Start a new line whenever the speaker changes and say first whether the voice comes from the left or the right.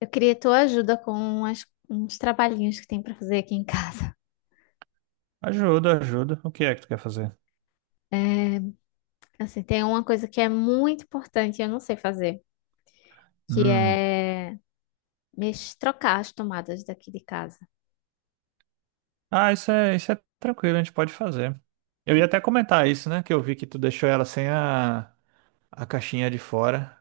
left: Eu queria tua ajuda com uns trabalhinhos que tem pra fazer aqui em casa.
right: Ajuda, ajuda. O que é que tu quer fazer?
left: É, assim, tem uma coisa que é muito importante e eu não sei fazer, que
right: Hum.
left: é trocar as tomadas daqui de casa.
right: Ah, isso é tranquilo, a gente pode fazer. Eu ia até comentar isso, né? Que eu vi que tu deixou ela sem a caixinha de fora.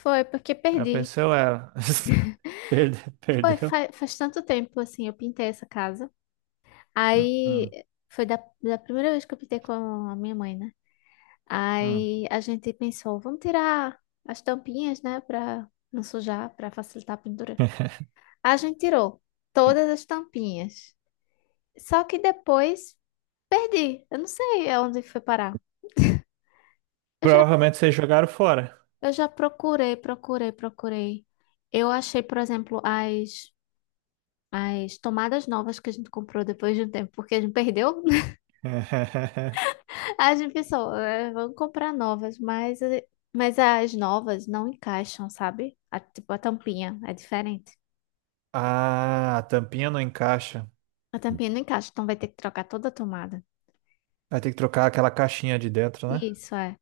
left: Foi porque
right: Aí eu
left: perdi.
right: pensei, ué, perdeu,
left: Foi
right: perdeu.
left: faz, tanto tempo assim, eu pintei essa casa.
right: Hum,
left: Aí
right: hum.
left: foi da primeira vez que eu pintei com a minha mãe, né?
right: Hum.
left: Aí a gente pensou, vamos tirar as tampinhas, né, pra não sujar, pra facilitar a pintura. A gente tirou todas as tampinhas. Só que depois perdi. Eu não sei aonde foi parar. Eu já,
right: Provavelmente vocês jogaram fora.
left: eu já procurei, procurei, procurei. Eu achei, por exemplo, as tomadas novas que a gente comprou depois de um tempo, porque a gente perdeu. A gente pensou, "É, vamos comprar novas, mas as novas não encaixam, sabe?" Tipo, a tampinha é diferente.
right: Ah, a tampinha não encaixa.
left: A tampinha não encaixa, então vai ter que trocar toda a tomada.
right: Vai ter que trocar aquela caixinha de dentro, né?
left: Isso, é.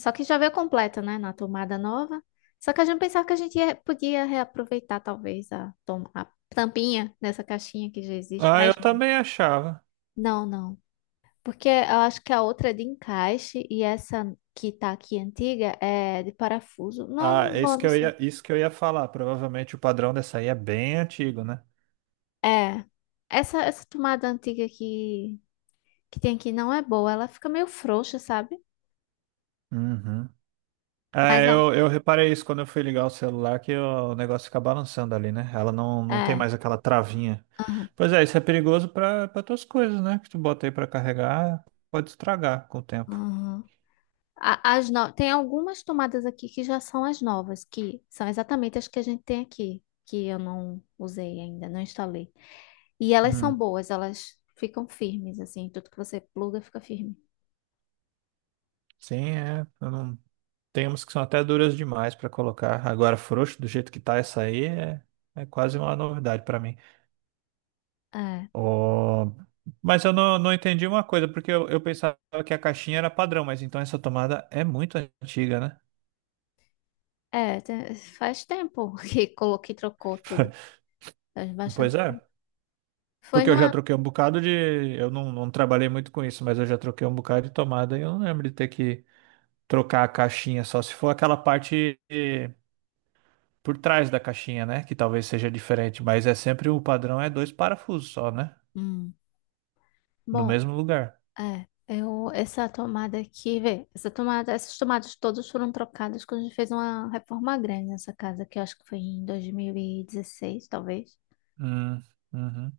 left: Só que já veio completa, né? Na tomada nova. Só que a gente pensava que a gente podia reaproveitar, talvez, a tampinha dessa caixinha que já existe,
right: Ah, eu
left: mas não.
right: também achava.
left: Não, não. Porque eu acho que a outra é de encaixe e essa que tá aqui antiga é de parafuso. Não,
right: Ah, é isso
left: não,
right: que
left: não
right: eu
left: sei.
right: ia, isso que eu ia falar. Provavelmente o padrão dessa aí é bem antigo, né?
left: É. Essa tomada antiga que tem aqui não é boa. Ela fica meio frouxa, sabe?
right: Uhum.
left: Mas
right: É,
left: a-
right: eu reparei isso quando eu fui ligar o celular, que o negócio fica balançando ali, né? Ela não tem
left: É.
right: mais aquela travinha.
left: Aham.
right: Pois é, isso é perigoso para tuas coisas, né? Que tu bota aí pra carregar, pode estragar com o tempo.
left: Aham. A- As no... Tem algumas tomadas aqui que já são as novas, que são exatamente as que a gente tem aqui, que eu não usei ainda, não instalei. E elas são
right: Hum.
left: boas, elas ficam firmes, assim, tudo que você pluga fica firme.
right: Sim, é. Eu não- Tem umas que são até duras demais pra colocar. Agora, frouxo, do jeito que tá essa aí, é quase uma novidade pra mim.
left: É,
right: Ó, mas eu não entendi uma coisa, porque eu pensava que a caixinha era padrão, mas então essa tomada é muito antiga, né?
left: Faz tempo que coloquei, trocou tudo, faz
right: Pois
left: bastante
right: é.
left: tempo. Foi
right: Porque eu já
left: numa.
right: troquei um bocado de. Eu não trabalhei muito com isso, mas eu já troquei um bocado de tomada e eu não lembro de ter que trocar a caixinha, só se for aquela parte por trás da caixinha, né? Que talvez seja diferente, mas é sempre o padrão é dois parafusos só, né?
left: Hum.
right: No
left: Bom,
right: mesmo lugar.
left: essa tomada aqui, vê, essa tomada, essas tomadas todas foram trocadas quando a gente fez uma reforma grande nessa casa, que eu acho que foi em 2016, talvez.
right: Hum, uhum.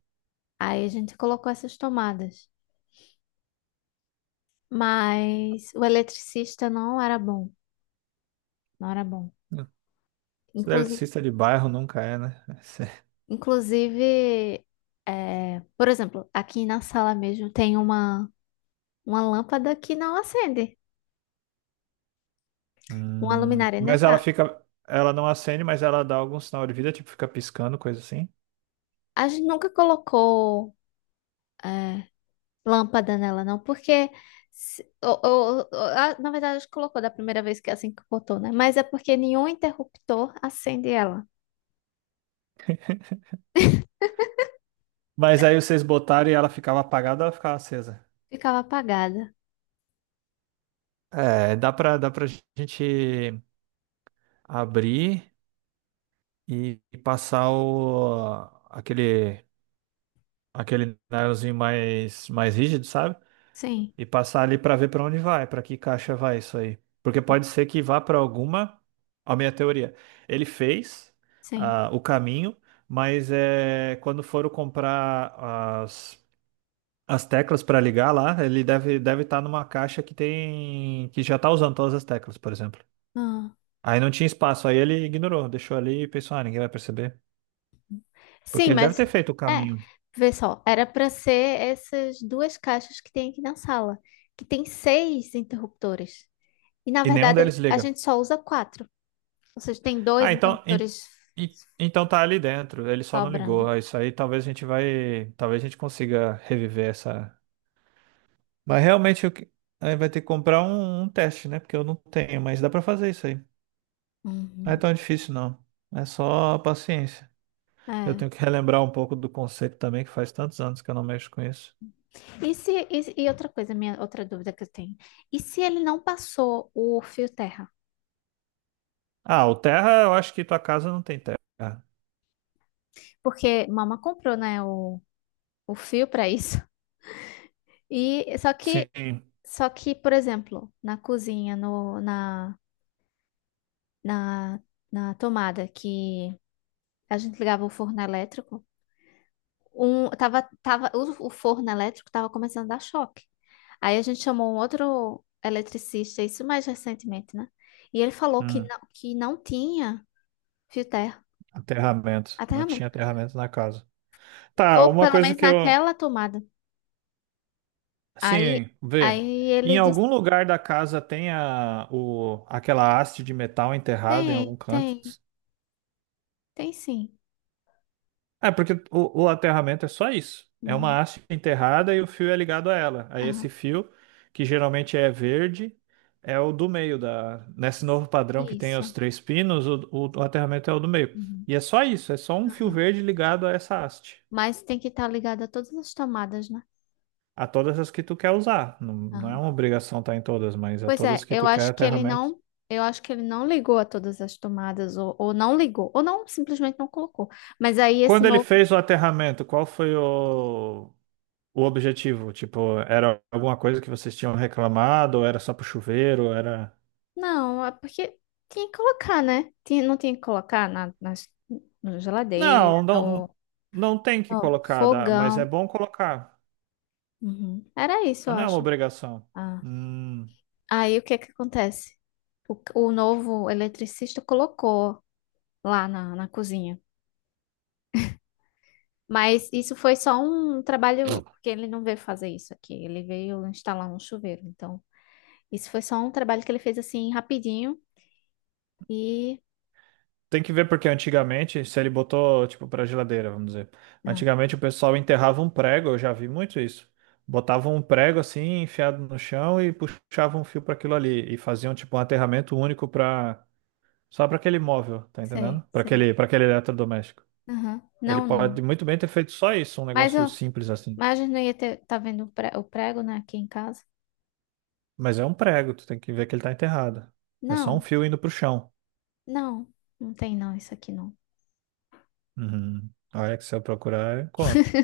left: Aí a gente colocou essas tomadas. Mas o eletricista não era bom. Não era bom.
right: Esse
left: Inclusive,
right: eletricista de bairro nunca é, né?
left: inclusive por exemplo, aqui na sala mesmo tem uma lâmpada que não acende. Uma luminária, né?
right: Mas ela
left: Tá.
right: fica. Ela não acende, mas ela dá algum sinal de vida, tipo, fica piscando, coisa assim.
left: A gente nunca colocou é, lâmpada nela, não, porque. Na verdade, a gente colocou da primeira vez que é assim que botou, né? Mas é porque nenhum interruptor acende ela.
right: Mas aí vocês botaram e ela ficava apagada ou ela ficava acesa?
left: Ficava apagada.
right: É, dá pra gente abrir e passar aquele, aquele nylonzinho mais rígido, sabe?
left: Sim,
right: E passar ali pra ver pra onde vai, pra que caixa vai isso aí. Porque pode ser que vá pra alguma. A minha teoria. Ele fez
left: sim.
right: ah, o caminho, mas é, quando foram comprar as, as teclas pra ligar lá, ele deve estar numa caixa que tem que já tá usando todas as teclas, por exemplo.
left: Ah.
right: Aí não tinha espaço, aí ele ignorou, deixou ali e pensou, ah, ninguém vai perceber. Porque
left: Sim,
right: ele deve
left: mas
right: ter feito o
left: é,
right: caminho.
left: vê só, era para ser essas duas caixas que tem aqui na sala, que tem seis interruptores. E na
right: E nenhum
left: verdade
right: deles
left: a
right: liga.
left: gente só usa quatro. Ou seja, tem dois
right: Ah, então,
left: interruptores
right: então tá ali dentro, ele só não ligou.
left: sobrando.
right: Ah, isso aí talvez a gente vai. Talvez a gente consiga reviver essa. Mas realmente eu que- Aí vai ter que comprar um teste, né? Porque eu não tenho, mas dá pra fazer isso aí. Não é
left: Uhum.
right: tão difícil, não. É só paciência. Eu
left: É.
right: tenho que relembrar um pouco do conceito também, que faz tantos anos que eu não mexo com isso.
left: E se, e outra coisa, minha outra dúvida que eu tenho. E se ele não passou o fio terra?
right: Ah, o terra, eu acho que tua casa não tem terra.
left: Porque mama comprou, né, o fio para isso. E só que
right: Sim.
left: só que, por exemplo, na cozinha, no, na, na tomada que a gente ligava o forno elétrico, o forno elétrico estava começando a dar choque. Aí a gente chamou um outro eletricista, isso mais recentemente, né? E ele falou
right: Hum.
left: que não tinha fio terra,
right: Aterramento.
left: até
right: Não tinha
left: realmente.
right: aterramento na casa. Tá,
left: Ou
right: uma
left: pelo
right: coisa
left: menos
right: que eu.
left: naquela tomada. Aí,
right: Assim, vê.
left: aí
right: Em
left: ele disse,
right: algum lugar da casa tem aquela haste de metal enterrada em algum
left: tem,
right: canto?
left: tem, tem sim.
right: É, porque o aterramento é só isso. É
left: Uhum.
right: uma haste enterrada e o fio é ligado a ela. Aí esse
left: Aham.
right: fio, que geralmente é verde, é o do meio da. Nesse novo padrão que tem os
left: Isso.
right: três pinos, o aterramento é o do meio.
left: Uhum.
right: E é só isso, é só um fio
left: Aham.
right: verde ligado a essa haste.
left: Mas tem que estar ligado a todas as tomadas, né?
right: A todas as que tu quer usar. Não é uma obrigação estar em todas, mas a
left: Pois
right: todas
left: é,
right: que
left: eu
right: tu quer
left: acho que ele
right: aterramento.
left: não, eu acho que ele não ligou a todas as tomadas, ou, ou não, simplesmente não colocou. Mas aí esse
right: Quando ele
left: novo,
right: fez o aterramento, qual foi o objetivo? Tipo, era alguma coisa que vocês tinham reclamado, ou era só pro chuveiro, era...
left: não, é porque tinha que colocar, né? Tinha, não tinha que colocar na geladeira,
right: Não, não,
left: no,
right: não tem que
left: no
right: colocar, dá- mas é
left: fogão.
right: bom colocar.
left: Uhum. Era isso, eu
right: Mas não é uma
left: acho.
right: obrigação.
left: Ah.
right: Hum.
left: Aí o que que acontece? O novo eletricista colocou lá na cozinha. Mas isso foi só um trabalho, porque ele não veio fazer isso aqui, ele veio instalar um chuveiro, então. Isso foi só um trabalho que ele fez assim rapidinho e.
right: Tem que ver porque antigamente, se ele botou, tipo, pra geladeira, vamos dizer.
left: Ah,
right: Antigamente o pessoal enterrava um prego, eu já vi muito isso. Botavam um prego assim, enfiado no chão e puxavam um fio para aquilo ali. E faziam, tipo, um aterramento único para só para aquele móvel, tá entendendo?
left: sei, sei.
right: Para aquele eletrodoméstico.
left: Aham.
right: Ele
left: Não,
right: pode
left: não.
right: muito bem ter feito só isso, um
left: Mas,
right: negócio
left: eu,
right: simples assim.
left: mas a gente não ia ter, tá vendo o prego, né, aqui em casa?
right: Mas é um prego, tu tem que ver que ele tá enterrado. É só um
left: Não,
right: fio indo pro chão.
left: não. Não tem não, isso aqui não.
right: Uhum. Olha que se eu procurar, eu encontro.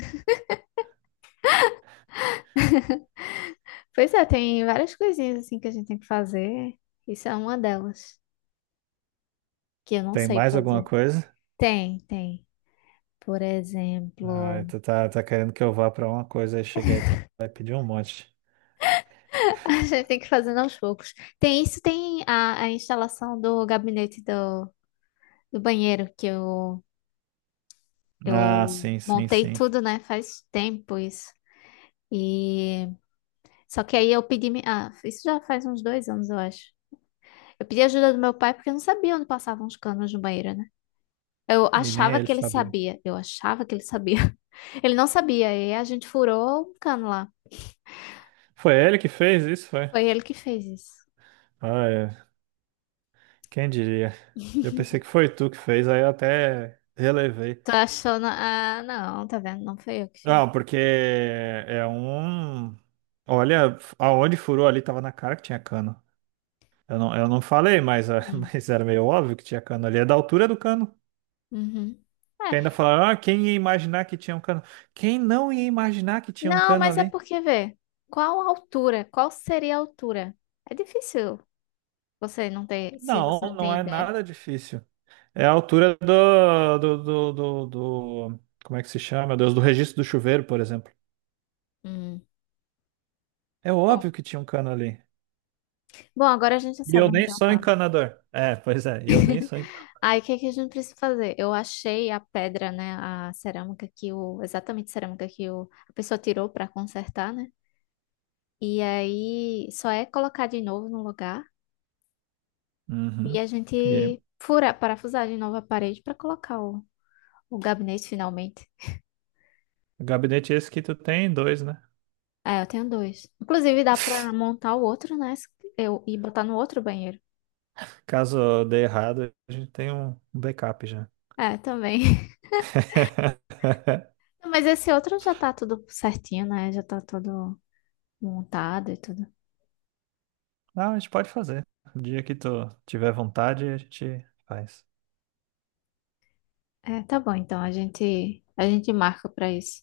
left: Pois é, tem várias coisinhas assim que a gente tem que fazer. Isso é uma delas, que eu não
right: Tem
left: sei
right: mais alguma
left: fazer.
right: coisa?
left: Tem, tem. Por
right: Ai,
left: exemplo,
right: tá querendo que eu vá pra uma coisa e chegar e tu vai pedir um monte.
left: a gente tem que fazer aos poucos. Tem isso, tem a instalação do gabinete do banheiro, que
right: Ah,
left: eu
right: sim, sim,
left: montei
right: sim.
left: tudo, né? Faz tempo isso. E só que aí eu pedi, isso já faz uns 2 anos, eu acho. Eu pedi ajuda do meu pai porque eu não sabia onde passavam os canos no banheiro, né? Eu
right: E nem
left: achava
right: ele
left: que ele
right: sabia.
left: sabia, eu achava que ele sabia. Ele não sabia, e a gente furou um cano lá.
right: Foi ele que fez isso, foi?
left: Foi ele que fez isso.
right: Ah, é. Quem diria? Eu pensei que foi tu que fez, aí eu até relevei.
left: Tô achando, ah, não, tá vendo? Não foi eu que fiz.
right: Não, porque é um. Olha, aonde furou ali tava na cara que tinha cano. Eu eu não falei, mas, ah,
left: Hum.
right: mas era meio óbvio que tinha cano ali. É da altura do cano.
left: Uhum. É,
right: Que ainda falaram, ah, quem ia imaginar que tinha um cano? Quem não ia imaginar que tinha um
left: Não,
right: cano
left: mas é
right: ali?
left: porque, vê, qual a altura? Qual seria a altura? É difícil. Você não tem, se
right: Não,
left: você não
right: não
left: tem
right: é
left: ideia.
right: nada difícil. É a altura como é que se chama, meu Deus? Do registro do chuveiro, por exemplo.
left: Hum.
right: É
left: Bom,
right: óbvio que tinha um cano ali.
left: bom, agora a gente já
right: E
left: sabe
right: eu
left: onde
right: nem
left: tem o
right: sou
left: canto.
right: encanador. É, pois é, e eu nem sou encanador.
left: Aí, o que que a gente precisa fazer? Eu achei a pedra, né, a cerâmica que o, exatamente a cerâmica que o, a pessoa tirou para consertar, né? E aí, só é colocar de novo no lugar e
right: Uhum.
left: a
right: E
left: gente furar, parafusar de novo a parede para colocar o gabinete finalmente.
right: o gabinete esse que tu tem, dois, né?
left: É, eu tenho dois. Inclusive, dá para montar o outro, né? Eu, e botar no outro banheiro.
right: Caso dê errado, a gente tem um backup já.
left: É, também. Não, mas esse outro já tá tudo certinho, né? Já tá tudo montado e tudo.
right: Não, a gente pode fazer. O dia que tu tiver vontade, a gente faz.
left: É, tá bom, então a gente marca pra isso.